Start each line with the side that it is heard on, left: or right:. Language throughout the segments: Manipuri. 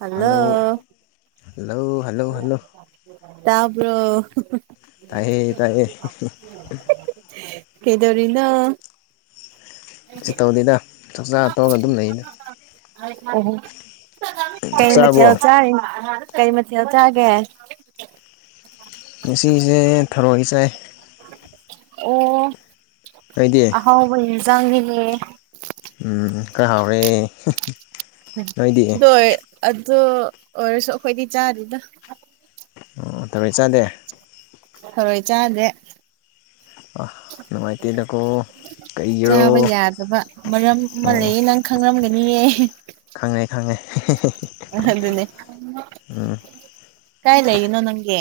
right: ꯍꯜꯂꯣ
left: ꯍꯜꯂꯣ ꯍꯜꯂꯣ ꯍꯜꯂꯣ
right: ꯇꯥꯕ꯭ꯔꯣ ꯍ ꯍ
left: ꯇꯥꯏꯌꯦ ꯇꯥꯏꯌꯦ ꯍꯦ ꯍꯤ
right: ꯀꯩꯗꯧꯔꯤꯅꯣ
left: ꯀꯩꯁꯨ ꯇꯧꯗꯦꯗ ꯆꯥꯛꯆꯥ ꯇꯣꯛꯑꯒ ꯑꯗꯨꯝ ꯂꯩꯗ
right: ꯑꯣꯍꯣ
left: ꯆꯥꯛ
right: ꯀꯩ ꯃꯊꯦꯜ
left: ꯆꯥꯔꯕꯣ
right: ꯆꯥꯔꯤ ꯀꯩ ꯃꯊꯦꯜ ꯆꯥꯒꯦ
left: ꯉꯁꯤꯁꯦ ꯊꯔꯣꯏ ꯆꯥꯏ ꯅꯣꯏꯗꯤ
right: ꯑꯣ ꯍꯥꯎꯕ ꯏꯟꯖꯥꯡꯅꯤꯅꯦ
left: ꯎꯝ ꯈꯔ ꯍꯥꯎꯔꯦ ꯍ ꯍ
right: ꯍꯨꯝ ꯑꯗꯨ ꯑꯣꯏꯔ ꯑꯗꯨ ꯑꯣꯏꯔꯁꯨ ꯑꯩꯈꯣꯏꯗꯤ ꯆꯥꯗꯦꯗ
left: ꯑꯣ ꯊꯔꯣꯏ ꯆꯥꯗꯦ
right: ꯊꯔꯣꯏ ꯆꯥꯗꯦ
left: ꯑ ꯅꯨꯡꯉꯥꯏꯇꯦꯗꯀꯣ
right: ꯆꯥꯕ
left: ꯀꯩꯒꯤꯔꯣ
right: ꯌꯥꯗꯕ ꯃꯔꯝ ꯑꯃ
left: ꯑꯣ
right: ꯂꯩꯌꯦ ꯅꯪ ꯈꯪꯂꯝꯒꯅꯤꯌꯦ
left: ꯈꯪꯉꯦ ꯈꯪꯉꯦ ꯍꯦ ꯍꯦ ꯍꯦ
right: ꯑ ꯑꯗꯨꯅꯦ ꯀꯥꯏ ꯂꯩꯔꯤꯅꯣ ꯅꯪꯒꯤ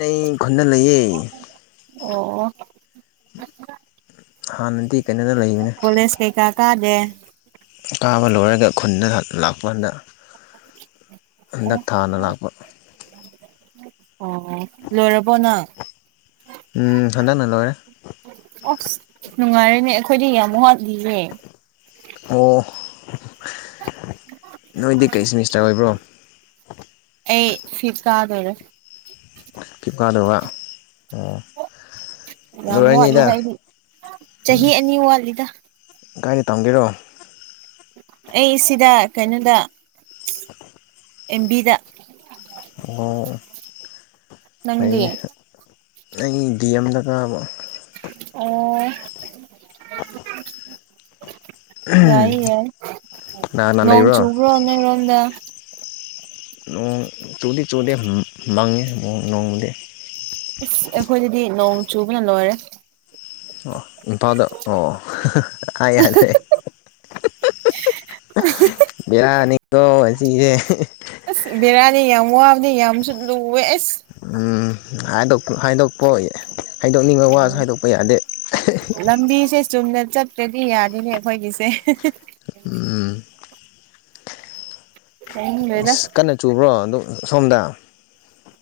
left: ꯑꯩ ꯈꯨꯟꯗ ꯂꯩꯌꯦ
right: ꯑꯣ
left: ꯍꯥꯟꯅꯗꯤ ꯀꯩꯅꯣꯗ ꯂꯩꯕꯅꯦ
right: ꯀꯣꯂꯦꯖ ꯀꯩꯀꯥ ꯀꯥꯗꯦ
left: ꯀꯥꯕ ꯂꯣꯏꯔꯒ ꯈꯨꯟꯗ ꯂꯥꯛꯄꯗ ꯍꯟꯗꯛ ꯊꯥꯅ ꯂꯥꯛꯄ
right: ꯑꯣ ꯂꯣꯏꯔꯕꯣ ꯅꯪ
left: ꯎꯝ ꯍꯟꯗꯛꯅ ꯂꯣꯏꯔꯦ
right: ꯑꯣꯞꯁ ꯅꯨꯡꯉꯥꯏꯔꯦꯅꯦ ꯑꯩꯈꯣꯏꯗꯤ ꯌꯥꯝ ꯋꯥꯠꯂꯤꯌꯦ
left: ꯑꯣ ꯅꯣꯏꯗꯤ ꯀꯩ ꯁꯤꯃꯤꯁꯇꯔ ꯑꯣꯏꯕ꯭ꯔꯣ
right: ꯑꯩ ꯐꯤꯞ ꯀꯥꯗꯣꯏꯔꯦ
left: ꯐꯤꯐ ꯀꯥꯗꯧꯕ ꯑꯣ
right: ꯌꯥꯝ
left: ꯂꯣꯏꯔꯅꯤꯗ
right: ꯋꯥꯠꯂꯤꯗ ꯑꯩꯗꯤ ꯆꯍꯤ ꯑꯅꯤ ꯋꯥꯠꯂꯤꯗ
left: ꯀꯥꯏꯗ ꯇꯝꯒꯦꯔꯣ
right: ꯑꯩ ꯁꯤꯗ ꯀꯩꯅꯣꯗ ꯑꯦꯝ ꯕꯤꯗ
left: ꯑꯣ
right: ꯅꯪꯗꯤ
left: ꯐꯩꯅꯦ ꯑꯩ ꯗꯤ ꯑꯦꯝꯗ ꯀꯥꯕ
right: ꯑꯣ ꯌꯥꯏ ꯌꯥꯏ
left: ꯀꯅꯥ ꯀꯅꯥ
right: ꯅꯣꯡ
left: ꯂꯩꯕ꯭ꯔꯣ
right: ꯆꯨꯕ꯭ꯔꯣ ꯅꯣꯏꯔꯣꯝꯗ
left: ꯅꯣꯡ ꯆꯨꯗꯤ ꯆꯨꯗꯦ ꯃꯡꯉꯦ ꯅꯣꯡꯗꯤ
right: ꯏꯁ ꯑꯩꯈꯣꯏꯗꯗꯤ ꯅꯣꯡ ꯆꯨꯕꯅ ꯂꯣꯏꯔꯦ
left: ꯑꯣ ꯏꯝꯐꯥꯜꯗ ꯑꯣ ꯍ ꯍ ꯑꯥꯏ ꯌꯥꯗ꯭ꯔꯦ ꯕꯦꯔꯥꯅꯤ [unintelligible] ꯁꯤꯡꯖꯦ ꯍꯤ ꯍ
right: ꯑꯁ ꯕꯤꯔꯥꯅꯤ ꯌꯥꯝ ꯋꯥꯕꯅꯦ ꯌꯥꯝꯁꯨ ꯂꯨꯋꯦ ꯑꯁ
left: ꯎꯝ ꯍꯥꯏꯗꯣꯛꯄ ꯍꯥꯏꯗꯣꯛꯄ ꯍꯥꯏꯗꯣꯛꯅꯤꯡꯕ ꯋꯥꯁꯨ ꯍꯥꯏꯗꯣꯛꯄ ꯌꯥꯗꯦ ꯑꯍꯤ ꯍꯤ
right: ꯂꯝꯕꯤꯁꯦ ꯆꯨꯝꯅ ꯆꯠꯇ꯭ꯔꯗꯤ ꯌꯥꯗꯦꯅꯦ ꯑꯩꯈꯣꯏꯒꯤꯁꯦ ꯍꯦ ꯍꯦ
left: ꯎꯝ
right: ꯍꯗ꯭ꯔꯦꯗ
left: ꯑꯁ ꯀꯟꯅ ꯆꯨꯕ꯭ꯔꯣ ꯑꯗꯨ ꯁꯣꯝꯗ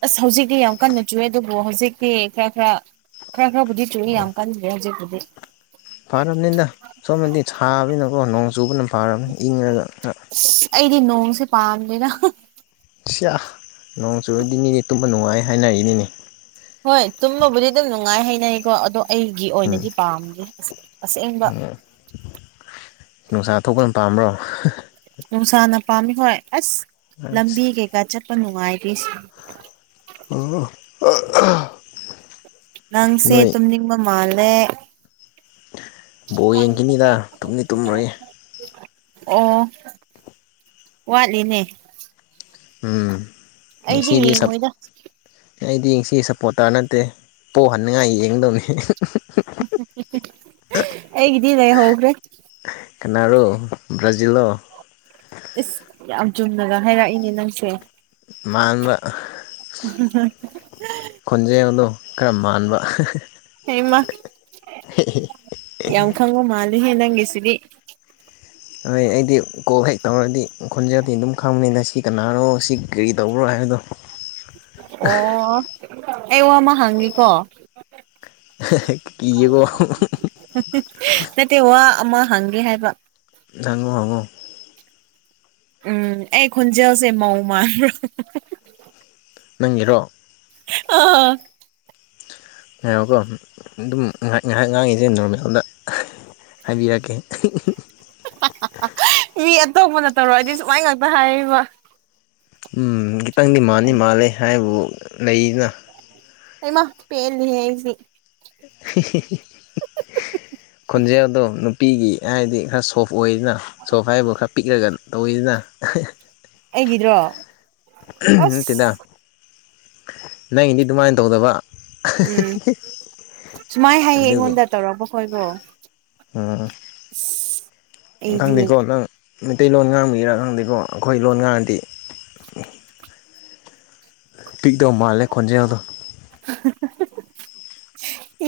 right: ꯑꯁ ꯍꯧꯖꯤꯛꯇꯤ ꯌꯥꯝ ꯀꯟꯅ ꯆꯨꯋꯦ ꯑꯗꯨꯕꯨ ꯍꯧꯖꯤꯛꯇꯤ ꯈꯔ ꯈꯔ ꯈꯔ ꯈꯔꯕꯨꯗꯤ ꯆꯨꯏ ꯌꯥꯝ ꯀꯟꯗ꯭ꯔꯦ ꯍꯧꯖꯤꯛꯄꯨꯗꯤ
left: ꯐꯥꯔꯕꯅꯤꯗ ꯁꯣꯝꯅꯗꯤ ꯁꯥꯕꯅꯤꯅꯀꯣ ꯅꯣꯡ ꯆꯨꯕꯅ ꯐꯥꯔꯕꯅꯤ ꯏꯪꯉꯒ
right: ꯏꯁ ꯑꯩꯗꯤ ꯅꯣꯡꯁꯦ ꯄꯥꯝꯗꯦꯗ꯫
left: ꯁꯤꯌꯥ ꯅꯣꯡ ꯆꯨꯔꯗꯤ ꯃꯤꯁꯦ ꯇꯨꯝꯕ ꯅꯨꯡꯉꯥꯏ ꯍꯥꯏꯅꯔꯅꯤꯅꯦ
right: ꯍꯣꯏ ꯇꯨꯝꯕꯕꯨꯗꯤ ꯑꯗꯨꯝ ꯅꯨꯡꯉꯥꯏ ꯍꯥꯏꯅꯩꯀꯣ ꯑꯗꯣ ꯑꯩꯒꯤ ꯑꯣꯏꯅꯗꯤ ꯄꯥꯝꯗꯦ ꯫
left: ꯑꯣ ꯅꯨꯡꯁꯥ ꯊꯣꯛꯄꯅ ꯄꯥꯝꯕ꯭ꯔꯣ ꯫
right: ꯅꯨꯡꯁꯥꯅ ꯄꯥꯝꯃꯤ ꯍꯣꯏ ꯑꯁ
left: ꯑꯁ
right: ꯂꯝꯕꯤ ꯀꯩꯀꯥ ꯆꯠꯄ ꯅꯨꯡꯉꯥꯏꯔꯤꯁꯤ꯫
left: [unintelligible]
right: ꯅꯪꯁꯦ
left: ꯅꯣꯏ
right: ꯇꯨꯝꯅꯤꯡꯕ ꯃꯥꯜꯂꯦ꯫
left: ꯕꯣꯜ ꯌꯦꯡꯈꯤꯅꯤꯗ ꯇꯨꯝꯗꯤ ꯇꯨꯝꯃꯔꫭꯏ ꯫
right: ꯑꯣ ꯋꯥꯠꯂꯤꯅꯦ꯫
left: ꯎꯝ
right: ꯑꯩꯗꯤ
left: ꯉꯥꯁꯤꯗꯤ ꯁꯥꯞ
right: ꯌꯦꯡꯉꯣꯏꯗ
left: ꯑꯩꯗꯤ ꯉꯁꯤ ꯁꯥꯞꯄꯣꯔꯇꯥꯔ ꯅꯠꯇꯦ ꯄꯣꯍꯟꯅꯤꯡꯉꯥꯏ ꯌꯦꯡꯗꯧꯅꯤ꯫
right: ꯑꯩꯒꯤꯗꯤ ꯂꯩꯍꯧꯈ꯭ꯔꯦ꯫
left: ꯀꯅꯥꯔꯣ ꯕ꯭ꯔꯥꯖꯜꯂꫭ ꯫
right: ꯏꯁ ꯌꯥꯝ ꯆꯨꯝꯅꯒ ꯍꯥꯏꯔꯛꯏꯅꯦ ꯅꯪꯁꯦ꯫
left: ꯃꯥꯟꯕ ꯈꯣꯟꯖꯦꯜꯗꯣ ꯈꯔ ꯃꯥꯟꯕ
right: ꯍꯥꯏꯃꯥ ꯌꯥꯝ ꯈꯪꯕ ꯃꯥꯜꯂꯤꯍꯦ ꯅꯪꯒꯤꯁꯤꯗꯤ꯫
left: ꯍꯣꯏ ꯑꯩꯗꯤ ꯀꯣꯜ ꯍꯦꯛ ꯇꯧꯔꯗꯤ ꯈꯣꯟꯖꯗꯤ ꯑꯗꯨꯝ ꯈꯪꯕꯅꯤꯗ ꯁꯤ ꯀꯅꯥꯔꯣ ꯁꯤ ꯀꯔꯤ ꯇꯧꯕ꯭ꯔꯣ ꯍꯥꯏꯕꯗꯣ
right: ꯑꯣ ꯑꯩ ꯋꯥ ꯑꯃ ꯍꯪꯒꯦꯀꯣ
left: ꯀꯩꯌꯦꯕꫭ
right: ꯅꯠꯇꯦ ꯋꯥ ꯑꯃ ꯍꯪꯒꯦ ꯍꯥꯏꯕ
left: ꯍꯪꯉꯣ ꯍꯪꯉꯣ
right: ꯎꯝ ꯑꯩ ꯈꯣꯟꯖꯦꯜꯁꯦ ꯃꯧ ꯃꯥꯟꯕ꯭ꯔ
left: ꯅꯪꯒꯤꯔꯣ
right: ꯑꯥ
left: ꯉꯥꯏꯈꫭꯀꯣ ꯑꯗꯨꯝ ꯉꯥꯏꯍꯥꯛ ꯉꯥꯏꯍꯥꯛ ꯉꯥꯡꯉꯤꯁꯦ ꯅꯣꯔꯃꯦꯜ ꯑꯃꯗ ꯍꯥꯏꯕꯤ ꯔꯥꯛꯀꯦ
right: ꯃꯤ ꯑꯇꯣꯞꯄꯅ ꯇꯧꯔꯛ ꯑꯩꯗꯤ ꯁꯨꯃꯥꯏ ꯉꯥꯛꯇ ꯍꯥꯏꯌꯦꯕ
left: ꯎꯝ ꯈꯤꯇꯪꯗꯤ ꯃꯥꯥꯟꯗꯤ ꯃꯥꯂꯦ ꯍꯥꯏꯕꯨ ꯂꯩꯗꯅ
right: ꯍꯩꯃꯥ ꯄꯦꯜꯂꯤꯍꯦ ꯑꯩꯗꯤ
left: ꯈꯣꯟꯖꯦꯜꯗꯣ ꯅꯨꯄꯤꯒꯤ ꯍꯥꯏꯗꯤ ꯈꯔ ꯁꯣꯐ ꯑꯣꯏꯗꯅ ꯁꯣꯐ ꯍꯥꯏꯕꯨ ꯈꯔ ꯄꯤꯛꯑꯒ ꯑꫭꯏꯗꯅ
right: ꯑꯩꯒꯤꯗ꯭ꯔꯣ
left: ꯅꯠꯇꯦꯗ
right: ꯑꯁ
left: ꯅꯪꯒꯤꯗꯤ ꯑꯗꯨꯃꯥꯏꯅ ꯇꯧꯗꯕ
right: ꯎꯝ ꯁꯨꯃꯥꯏ ꯍꯥꯏꯌꯦ ꯑꯩꯉꯣꯟꯗ ꯇꯧꯔꯛꯄ ꯈꯣꯏꯗꫭ
left: ꯎ
right: ꯑꯩꯗꯤ
left: ꯅꯪꯗꯤꯀꯣ ꯅꯪ ꯃꯩꯇꯩꯂꯣꯟ ꯉꯥꯡꯕꯩꯔꯥ ꯈꯪꯗꯦꯀꯣ ꯑꯩꯈꯣꯏ ꯂꯣꯟ ꯉꯥꯡꯉꯗꯤ ꯄꯤꯛꯇꯥꯎ ꯃꯥꯜꯂꯦ ꯈꯣꯟꯖꯦꯜꯗꫭ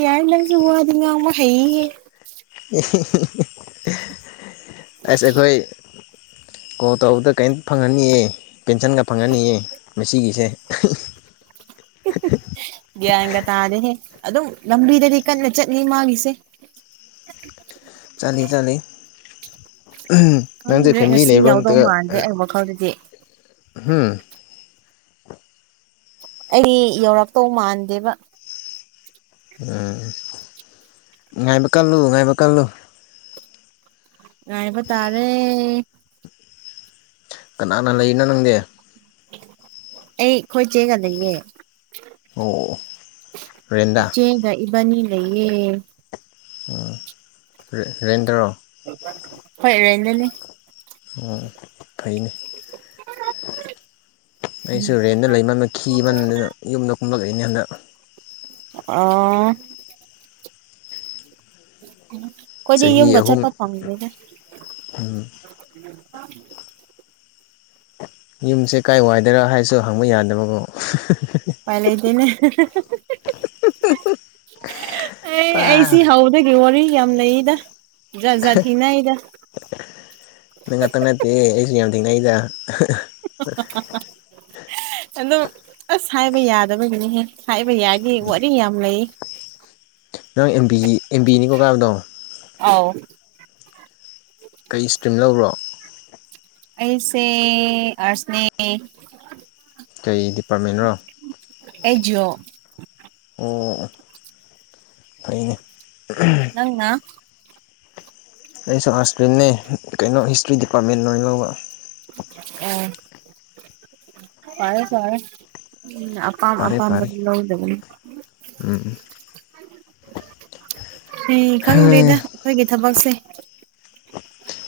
right: ꯌꯥꯏ ꯅꯪꯁꯨ ꯋꯥꯗꯤ ꯉꯥꯡꯕ ꯍꯩꯌꯦꯌꯦ꯫
left: ꯑꯁ ꯑꯩꯈꯣꯏ ꯀꯣ ꯇꯧꯕꯗ ꯀꯩꯝ ꯐꯪꯍꯟꯅꯤꯑꯦ ꯄꯦꯟꯁꯟꯒ ꯐꯪꯍꯟꯅꯤꯑꯦ ꯉꯁꯤꯒꯤꯁꯦ
right: [unintelligible] ꯒ꯭ꯌꯥꯟꯒ ꯇꯥꯗꯦꯍꯦ ꯑꯗꯨꯝ ꯂꯝꯕꯤꯗꯗꯤ ꯀꯟꯅ ꯆꯠꯂꯤ ꯃꯥꯒꯤꯁꯦ
left: ꯆꯠꯂꯤ ꯆꯠꯂꯤ ꯅꯪꯁꯦ
right: ꯈꯪꯗ꯭ꯔꯦ
left: ꯐꯦꯃꯤꯂꯤ
right: ꯉꯁꯤ
left: ꯂꯩꯕ꯭ꯔꯣ
right: ꯌꯥꯎꯗꯧ
left: ꯅꯠꯇ꯭ꯔꯒ
right: ꯃꯥꯟꯗ꯭ꯔꯦ ꯑꯩ ꯋꯥꯈꯜꯗꯗꯤ
left: ꯍꯨꯝ
right: ꯑꯩ ꯌꯧꯔꯛꯇꯧ ꯃꯥꯟꯗꯦꯕ
left: ꯎꯝ ꯉꯥꯏꯕ ꯀꯜꯂꯨ ꯉꯥꯏꯕ ꯀꯜꯂꯨ
right: ꯉꯥꯏꯕ ꯇꯥꯔꯦ꯫
left: ꯀꯅꯥꯅ ꯂꯩꯅꫭ ꯅꯪꯗꯤ꯫
right: ꯑꯩ ꯈꯣꯏ ꯆꯦꯒ ꯂꯩꯌꯦ
left: ꯑꯣ ꯔꯦꯟꯗ
right: ꯏꯆꯦꯒ ꯏꯕꯥꯏꯅꯤ ꯂꯩꯌꯦ
left: ꯎꯝ ꯔꯦꯟ ꯔꯦꯟꯗꯔꯣ
right: ꯍꯣꯏ ꯔꯦꯟꯗꯅꯦ
left: ꯑꯣ ꯐꯩꯅꯦ ꯑꯩꯁꯨ ꯔꯦꯟꯗ ꯂꯦꯟꯇ ꯀꯤꯃꯟꯗꯅ ꯌꯨꯝꯗ ꯀꯨꯝꯂꯛꯔꯤꯅꯦ ꯍꯟꯗꯛ
right: ꯑꫭ ꯑꯩꯈꯣꯏꯗꯤ
left: ꯆꯍꯤ
right: ꯌꯨꯝꯒ
left: ꯑꯍꯨꯝ
right: ꯆꯠꯄ ꯐꯪꯗꯦꯗ
left: ꯌꯨꯝꯁꯦ ꯀꯥꯏ ꯋꯥꯏꯗꯔ ꯍꯥꯏꯁꯨ ꯍꯪꯕ ꯌꯥꯗꯕꯀꯣ
right: ꯎꯄꯥꯏ ꯂꯩꯇꯦꯅꯦ ꯑꯩ
left: ꯄꯥ
right: ꯑꯩ ꯁꯤ ꯍꯧ ꯑꯗꯨꯒꯤ ꯋꯥꯔꯤ ꯌꯥꯝ ꯂꯩꯗꯖꯥꯠ ꯖꯥꯠ ꯀꯤ ꯋꯥꯔꯤ ꯂꯩꯗ
left: ꯅꯣꯏ ꯉꯥꯛꯇꯪ ꯅꯠꯇꯦ ꯑꯩꯁꯨ ꯌꯥꯝ ꯊꯦꯡꯅꯩꯗ
right: ꯍ ꯑꯗꯨ ꯑꯁ ꯍꯥꯏꯕ ꯌꯥꯗꯕꯒꯤꯅꯤꯍꯦ ꯍꯥꯏꯕ ꯌꯥꯒꯦ ꯋꯥꯔꯤ ꯌꯥꯝ ꯂꯩꯌꯦ
left: ꯅꯪ ꯑꯦꯝꯕꯤ ꯑꯦꯝꯕꯤꯅꯤꯀꯣ ꯀꯥꯕꯗꯣ
right: ꯑꯥꯎ
left: ꯀꯩ ꯏꯁꯇ꯭ꯔꯤꯝ ꯂꯧꯕ꯭ꯔꯣ
right: ꯑꯩꯁꯦ ꯑꯔꯁꯅꯦ
left: ꯀꯔꯤ ꯗꯤꯄꯥꯔꯠꯃꯦꯟꯔꯣ
right: ꯑꯩ ꯖꯤꯑꯣ
left: ꯑꯣ ꯐꯩꯅꯦ ꯎꯝ
right: ꯅꯪꯅ
left: ꯑꯩꯁꯨ ꯑꯔꯠꯁ ꯁꯇ꯭ꯔ꯭ꯤꯝꯅꯦ ꯀꯩꯅꯣ ꯍꯤꯁꯇ꯭ꯔꯤ ꯗꯤꯄꯥꯔꯠꯃꯦꯟ ꯑꯣꯏ ꯂꯧꯕ
right: ꯎꯝ ꯐꯔꯦ ꯐꯔꯦ ꯎꯝ ꯑꯄꯥꯝ
left: ꯐꯔꯦ ꯐꯔꯦ
right: ꯑꯄꯥꯝꯕꯗꯤ ꯂꯧꯖꯕꯅꯤ
left: ꯎꯝ
right: ꯑꯩ
left: ꯎꯝ
right: ꯈꯪꯗ꯭ꯔꯤꯗ ꯑꯩꯈꯣꯏꯒꯤ ꯊꯕꯛꯁꯦ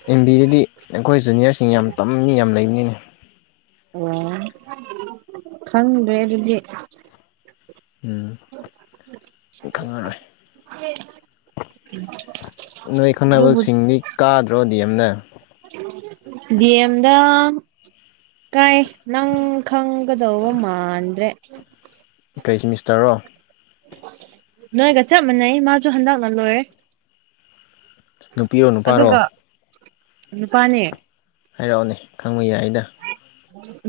left: ꯑꯦꯝ ꯕꯤꯌꯦꯗꯤ ꯑꯩꯈꯣꯏ ꯖꯨꯅꯤꯌꯔꯁꯤꯡ ꯌꯥꯝ ꯇꯝꯃꯤ ꯌꯥꯝ ꯂꯩꯕꯅꯤꯅꯦ
right: ꯑꯣ ꯈꯪꯗ꯭ꯔꯦ ꯑꯗꯨꯗꯤ
left: ꯎꯝ ꯈꯪꯉꯔꯣꯏ ꯅꯣꯏ
right: ꯑꯗꯨꯕꯨ
left: ꯈꯪꯅꯕꯁꯤꯡꯗꯤ ꯀꯥꯗ꯭ꯔꯣ ꯗꯤ. ꯑꯦꯝ ꯅ
right: ꯗꯤ. ꯑꯦꯝꯗ ꯀꯥꯏ ꯅꯪ ꯈꯪꯒꯗꯧꯕ ꯃꯥꯟꯗ꯭ꯔꯦ
left: ꯀꯩ ꯁꯦꯃꯤꯁꯇꯔ ꯔꯣ
right: ꯅꯣꯏꯒ ꯆꯞ ꯃꯥꯟꯅꯩ ꯃꯥꯁꯨ ꯍꯟꯗꯛꯅ ꯂꯣꯏꯔꯦ
left: ꯅꯨꯄꯤꯔꯣ ꯅꯨꯄꯥꯔꯣ
right: ꯑꯗꯨꯒ ꯅꯨꯄꯥꯅꯦ
left: ꯍꯥꯏꯔꯛꯑꯣꯅꯦ ꯈꯪꯕ ꯌꯥꯏ ꯑꯩꯅ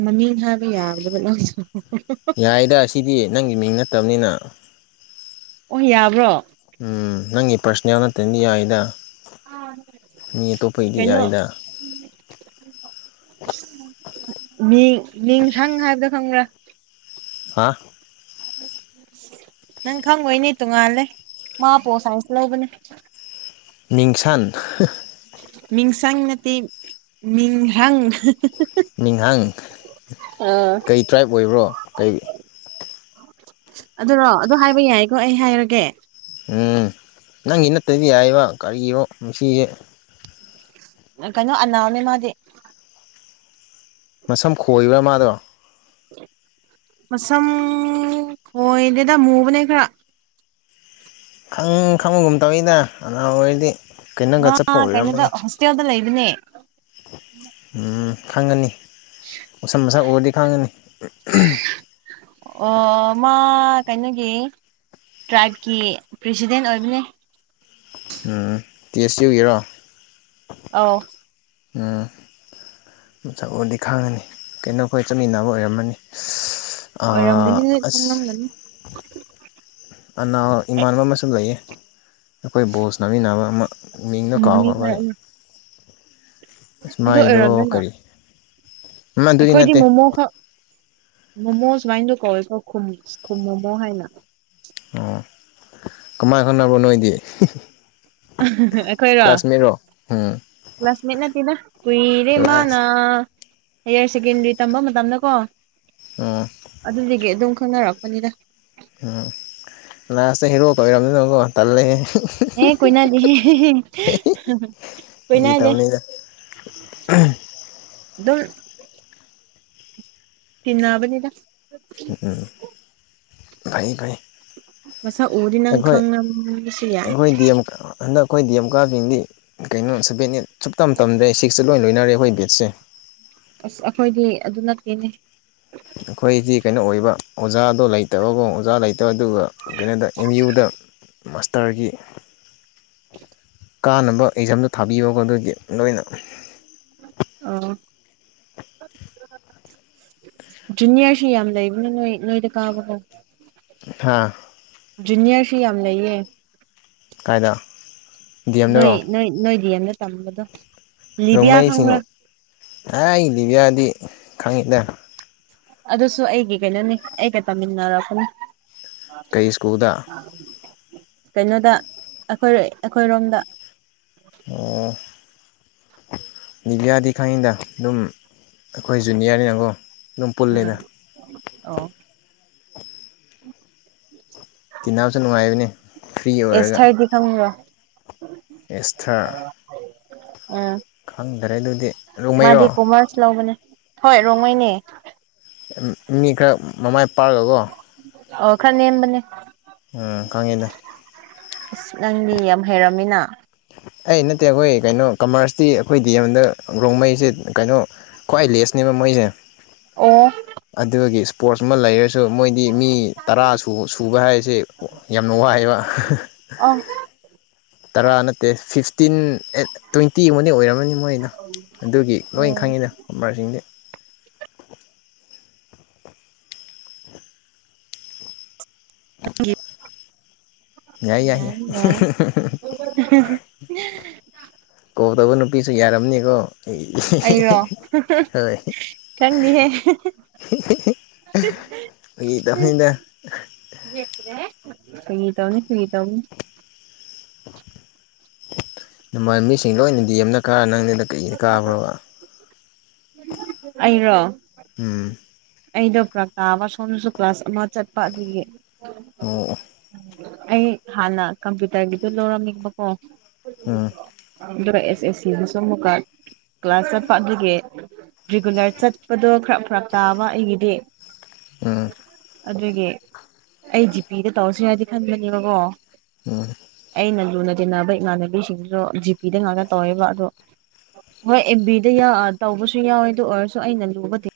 right: ꯃꯃꯤꯡ ꯍꯥꯏꯕ ꯌꯥꯒꯗꯕ ꯃꫭꯏꯉꯤꯁꯨ
left: ꯌꯥꯏꯗ ꯁꯤꯗꯤ ꯅꯪꯒꯤ ꯃꯤꯡ ꯅꯠꯇꯕꯅꯤꯅ
right: ꯑꯣ ꯌꯥꯕ꯭ꯔꯣ
left: ꯎꯝ ꯅꯪꯒꯤ ꯄꯔꯁꯅꯦꯜ ꯅꯠꯇꯔꯗꯤ ꯌꯥꯏꯗ ꯃꯤ ꯑꯇꯣꯞꯄꯒꯤꯗꯤ
right: ꯀꯩꯅꯣ
left: ꯌꯥꯏꯗ
right: ꯃꯤ ꯅꯤꯡꯁꯪ ꯍꯥꯏꯕꯗꯣ ꯈꯪꯕ꯭ꯔꯥ
left: ꯍꯥ
right: ꯅꯪ ꯈꯪꯉꯣꯏꯅꯦ ꯇꯣꯡꯉꯥꯜꯂꯦ ꯃꯥ ꯄꯣꯜ ꯁꯥꯏꯟꯁ ꯂꯧꯕꯅꯦ
left: ꯃꯤꯡꯁꯪ
right: ꯃꯤꯡꯁꯪ ꯅꯠꯇꯦ ꯃꯤꯡꯍꯪ
left: ꯃꯤꯡꯍꯪ
right: ꯑ
left: ꯀꯩ ꯇ꯭ꯔꯥꯏꯞ ꯑꯣꯏꯕ꯭ꯔꯣ ꯀꯩ
right: ꯑꯗꯨꯔꯣ ꯑꯗꯨ ꯍꯥꯏꯕ ꯌꯥꯏꯀꯣ ꯑꯩ ꯍꯥꯏꯔꯒꯦ
left: ꯎꯝ ꯅꯪꯒꯤ ꯅꯠꯇꯗꯤ ꯌꯥꯏꯕ ꯀꯔꯤꯅꯣ ꯃꯁꯤꯗꯤ
right: ꯀꯩꯅꯣ ꯑꯅꯥꯜꯅꯦ ꯃꯥꯗꯤ
left: ꯃꯁꯝ ꯈꯣꯏꯕ꯭ꯔꯥ ꯃꯥꯗꯣ
right: ꯃꯁꯝ ꯈꯣꯏꯗꯦꯗ ꯃꯨꯕꯅꯦ ꯈꯔ
left: ꯈꯪ ꯈꯪꯕꯒꯨꯝ ꯇꯧꯏꯗ ꯑꯅꯥꯜ ꯑꯣꯏꯗꯤ
right: ꯃꯥ ꯀꯩꯅꯣꯗ ꯍꯣꯁꯇꯦꯜꯗ ꯂꯩꯕꯅꯦ
left: ꯎꯝ ꯈꯪꯉꯅꯤ ꯃꯁꯝ ꯃꯁꯥꯛ ꯎꯔꯗꯤ ꯈꯥꯉꯅꯤ
right: ꯑꯣ ꯃꯥ ꯀꯩꯅꯣꯒꯤ ꯇ꯭ꯔꯥꯏꯕꯀꯤ ꯄ꯭ꯔꯦꯁꯤꯗꯦꯟ ꯑꯣꯏꯕꯅꯦ
left: ꯎꯝ ꯇꯦꯁ ꯎ ꯒꯤꯔꯣ꯫
right: ꯑꯥꯎ
left: ꯎꯝ ꯃꯥꯁꯛ ꯎꯔ꯭ꯗꯤ ꯈꯥꯡꯉꯅꯤ ꯀꯩꯅꯣ ꯑꯩꯈꯣꯏ ꯆꯠꯃꯤꯟꯅꯕ ꯑꯣꯏꯔꯝꯃꯅꯤ ꯑꯥ
right: ꯑꯣꯏꯔꯝꯒꯅꯤ ꯅꯣꯏ
left: ꯑꯁ
right: ꯈꯪꯂꯝꯒꯅꯤ
left: ꯑꯅꯥꯜ ꯏꯃꯥꯟꯕ ꯑꯃꯁꯨ ꯂꯩꯌꯦ ꯑꯩꯈꯣꯏ ꯕꯣꯜ ꯁꯥꯅꯥꯃꯤꯟꯅꯕ ꯑꯃ ꯃꯤꯡꯗꯣ
right: ꯎꯝ ꯃꯤ
left: ꯀꯥꯎꯈꯔꯕ ꯑꯩ
right: ꯍꯥꯏꯔꯛꯅꯦ ꯑꯗꯨ
left: ꯃꯥꯏꯗꯣ
right: ꯑꯣꯏꯔꯝꯗꯅ
left: ꯀꯔꯤ ꯑꯗꯨꯗꯤ
right: ꯑꯩꯈꯣꯏꯗꯤ
left: ꯅꯠꯇꯦ
right: ꯃꯣꯃꯣꯈꯛ ꯃꯣꯃꯣ ꯁꯨꯃꯥꯏꯅꯗꯨꯝ ꯀꯧꯋꯦ ꯀꯨꯝ ꯈꯨꯝ ꯃꯣꯃꯣ ꯍꯥꯏꯅ꯫
left: ꯑꯣ ꯀꯃꯏ ꯈꯪꯅꯕꯔꯣ ꯅꯣꯏꯗꯤ
right: ꯑꯩꯈꯣꯏꯔꯣ
left: ꯀ꯭ꯂꯥꯁꯃꯦꯠꯔꯣ ꯎꯝ
right: ꯀ꯭ꯂꯥꯁꯃꯦꯠ ꯅꯠꯇꯦꯗ ꯀꯨꯏꯔꯦ ꯃꯥꯅ
left: ꯂꯥꯁ
right: ꯍꯥꯏꯌꯔ ꯁꯦꯀꯦꯟꯗꯔꯤ ꯇꯝꯕ ꯃꯇꯝꯗ ꯀꯣ
left: ꯎꯝ
right: ꯑꯗꯨꯗꯒꯤ ꯑꯗꯨꯝ ꯈꯪꯅꯔꯛꯄꯅꯤꯗ
left: ꯎꯝ ꯂꯥꯁꯇ ꯍꯦꯔꯣꯀꯥ ꯑꯣꯏꯔꯝꯗꯅꯀꯣ ꯇꯜꯂꯂꯦꯍꯦ
right: ꯍꯦ ꯀꯣꯏꯅꯗꯦꯍꯦ
left: ꯐꯥꯒꯤ
right: ꯀꯣꯏꯅꯗꯦ
left: ꯇꯧꯕꯅꯤꯗ
right: ꯗꯨꯝ ꯇꯤꯟꯅꯕꯅꯤꯗ
left: ꯎꯝ ꯐꯥꯏ ꯐꯥꯏ
right: ꯃꯁꯛ ꯎꯔꯗꯤ ꯅꯪ
left: ꯑꯩꯈꯣꯏ
right: ꯈꯪꯂꯝꯕꯁꯨ ꯌꯥꯏ
left: ꯑꯩꯈꯣꯏ ꯗꯤ ꯑꯦꯝ ꯍꯟꯗꯛ ꯑꯩꯈꯣꯏ ꯗꯤ ꯑꯦꯝ ꯀꯥꯕꯁꯤꯡꯗꯤ ꯀꯩꯅꯣ ꯁꯕꯦꯟ ꯑꯩꯠ ꯁꯨꯞ ꯇꯝ ꯇꯝꯗ꯭ꯔꯦ ꯁꯤꯛꯁꯇ ꯂꯣꯏ ꯂꯣꯏꯅꯔꯦ ꯑꯩꯈꯣꯏ ꯕꯦꯠꯁꯦ
right: ꯑꯁ ꯑꯩꯈꯣꯏꯗꯤ ꯑꯗꯨ ꯅꯠꯇꯦꯅꯦ
left: ꯑꯩꯈꯣꯏꯗꯤ ꯀꯩꯅꯣ ꯑꯣꯏꯕ ꯑꯣꯖꯥꯗꯣ ꯂꯩꯇꯕꯀꯣ ꯑꯣꯖꯥ ꯂꯩꯇꯕ ꯑꯗꯨꯒꯥ ꯀꯩꯅꯣꯗ ꯑꯦꯝ ꯌꯨꯗ ꯃꯥꯁꯇꯔꯒꯤ ꯀꯥꯟꯅꯕ ꯑꯦꯛꯖꯥꯝꯗꯣ ꯊꯥꯕꯤꯌꯣꯒ ꯑꯗꯨꯗꯤ ꯂꯣꯏꯅ
right: ꯑꯣ ꯖꯨꯅꯤꯌꯔꯁꯨ ꯌꯥꯝ ꯂꯩꯕꯅꯤ ꯅꯣꯏ ꯅꯣꯏꯗ ꯀꯥꯕꯀꯣ
left: ꯍꯥ
right: ꯖꯨꯅꯤꯌꯥꯔꯁꯨ ꯌꯥꯝ ꯂꯩꯌꯦ
left: ꯀꯥꯏꯗ ꯗꯤ
right: ꯅꯣꯏ
left: ꯑꯦꯝꯗꯔꯣ
right: ꯅꯣꯏ ꯅꯣꯏ ꯗꯤ ꯑꯦꯝꯗ ꯇꯝꯕꯗꯣ ꯂꯤꯕꯤꯌꯥ
left: ꯔꯣꯡꯃꯩꯁꯤꯡ
right: ꯈꯪꯕ꯭ꯔꯥ
left: ꯀꯥꯔꯥꯏ ꯗꯤꯕꯤꯌꯥꯗꯤ ꯈꯪꯉꯤꯗ
right: ꯑꯗꯨꯁꯨ ꯑꯩꯒꯤ ꯀꯩꯅꯣꯅꯤ ꯑꯩꯒ ꯇꯥꯃꯤꯟꯅꯔꯛꯄꯅꯤ
left: ꯀꯩ ꯁ꯭ꯀꯨꯜꯗ
right: ꯀꯩꯅꯣꯗ ꯑꯩꯈꯣꯏ ꯑꯩꯈꯣꯏꯔꯣꯝꯗ
left: ꯑꯣ ꯗꯤꯌꯥꯗꯤ ꯈꯪꯉꯤꯗ ꯑꯗꯨꯝ ꯑꯩꯈꯣꯏ ꯖꯨꯅꯤꯌꯥꯔꯅꯤ ꯅꯪꯉꯣ
right: ꯎꯝ ꯑꯣ
left: ꯇꯤꯅꯥꯕꯁꯨ ꯅꯨꯡꯉꯥꯏꯕꯅꯤ ꯐ꯭ꯔꯤ ꯑꯣꯏꯔꯒ
right: [unintelligible]
left: ꯏꯁꯊ꯭ꯔ
right: ꯎꯝ
left: ꯈꯪꯗ꯭ꯔꯦꯗꯨꯗꯤ
right: ꯃꯥꯗꯤ ꯀꯣꯃꯔꯁ ꯂꯧꯕꯅꯦ ꯍꯣꯏ ꯔꯣꯡꯃꯩꯅꯦ
left: ꯃꯤ ꯈꯔ ꯃꯃꯥꯏ ꯄꯥꯛꯑꯒꯒꯣ
right: ꯑꯣ ꯈꯔ ꯅꯦꯝꯕꯅꯦ
left: ꯑꯝ ꯈꯪꯉꯤꯗꯥ
right: ꯑꯁ ꯅꯪꯗꯤ ꯌꯥꯝ ꯍꯩꯔꯝꯃꯤꯅ
left: ꯑꯩ ꯅꯠꯇꯦ ꯑꯈꯣꯏ ꯀꯩꯅꯣ ꯀꯃꯔꯁꯇꯤ ꯑꯈꯣꯏ ꯗꯤ ꯑꯦꯝ ꯗ ꯔꯣꯡꯃꯩꯁꯦ ꯀꯩꯅꯣ ꯈ꯭ꯋꯥꯏ ꯂꯦꯁꯅꯦꯕ ꯃꯣꯏꯁꯦ
right: ꯑꯣ
left: ꯑꯗꯨꯒꯤ ꯁ꯭ꯄꯣꯔꯠꯁ ꯑꯃ ꯂꯩꯔꯁꯨ ꯃꯣꯏꯗꯤ ꯃꯤ ꯇꯔꯥ ꯁꯨꯕ ꯍꯥꯏꯁꯦ ꯌꯥꯝꯅ ꯋꯥꯏꯑꯦꯕ
right: ꯑꯧ
left: ꯇꯔꯥ ꯅꯠꯇꯦ ꯐꯤꯐꯇꯤꯟ ꯑꯩꯠ ꯇ꯭ꯋꯦꯟꯇꯤ ꯑꯃꯗꯤ ꯑꯣꯏꯔꯝꯃꯅꯤ ꯃꯣꯏꯗꯣ ꯑꯗꯨꯒꯤ ꯂꯣꯏ
right: ꯑꯣ
left: ꯈꯪꯉꯤꯅꯦ ꯀꯃꯔꯁꯤꯡꯗꯤ
right: ꯅꯪꯒꯤ ꯌꯥꯏ ꯌꯥꯏ
left: ꯀꯧꯗꯕ ꯅꯨꯄꯤꯁꯨ ꯌꯥꯔꯝꯅꯤꯀꯣ
right: ꯑꯩꯔꯣ
left: ꯍꯣꯏ
right: ꯈꯪꯗꯦꯍꯦ
left: ꯐꯥꯒꯤ ꯇꯧꯅꯤꯗ
right: ꯐꯤꯒꯤ ꯇꯧꯅꯤ ꯐꯤꯒꯤ ꯇꯧꯅꯤ
left: ꯅꯃꯥꯅꯕꯤꯁꯤꯡ ꯂꯣꯏꯅ ꯗꯤ ꯑꯦꯝ ꯗ ꯀꯥꯔ ꯅꯪꯗꯤ ꯅ ꯀꯩꯒꯤ ꯀꯥꯕ꯭ꯔꯥꯕ
right: ꯑꯩꯔꯣ
left: ꯎꯝ
right: ꯑꯩꯗꯣ ꯐꯔꯛ ꯇꯥꯕ ꯁꯣꯝꯗꯁꯨ ꯀ꯭ꯂꯥꯁ ꯑꯃ ꯆꯠꯄ ꯑꯗꯨꯒꯤ
left: ꯑꯣ
right: ꯑꯩ ꯍꯥꯟꯅ ꯀꯝꯄ꯭ꯌꯨꯇꯔꯒꯤꯗꯨ ꯂꯧꯔꯝꯃꯤꯕꯀꯣ
left: ꯎꯝ
right: ꯑꯗꯨꯒꯥ ꯑꯦꯁ ꯑꯦꯁ ꯁꯤ ꯑꯃꯨꯛꯀꯥ ꯀ꯭ꯂꯥꯁ ꯆꯠꯄ ꯑꯗꯨꯒꯤ ꯔꯤꯒꯨꯂꯔ ꯆꯠꯄꯗꯣ ꯈꯔ ꯐꯔꯛ ꯇꯥꯕ ꯑꯩꯒꯤꯗꯤ
left: ꯎꯝ
right: ꯑꯗꯨꯒꯤ ꯑꯩ ꯖꯤ ꯄꯤ ꯗ ꯇꯧꯔꯥꯁꯤꯔꯗꯤ ꯈꯟꯕꯅꯦꯕꯀꯣ
left: ꯎꯝ
right: ꯑꯩꯅ ꯂꯨꯅ ꯇꯤꯟꯅꯕ ꯏꯃꯥꯟꯅꯕꯤꯁꯤꯡꯗꯨꯁꯨ ꯖꯤꯄꯤꯗ ꯉꯥꯛꯇ ꯇꯧꯋꯦꯕ ꯑꯗꯨ ꯍꯣꯏ ꯑꯦꯝ ꯕꯤꯗ ꯌꯥꯎ ꯇꯧꯕꯁꯨ ꯌꯥꯎꯋꯦ ꯑꯗꯨ ꯑꯣꯏꯔꯁꯨ ꯑꯩꯅ ꯂꯨꯕꯗꯤ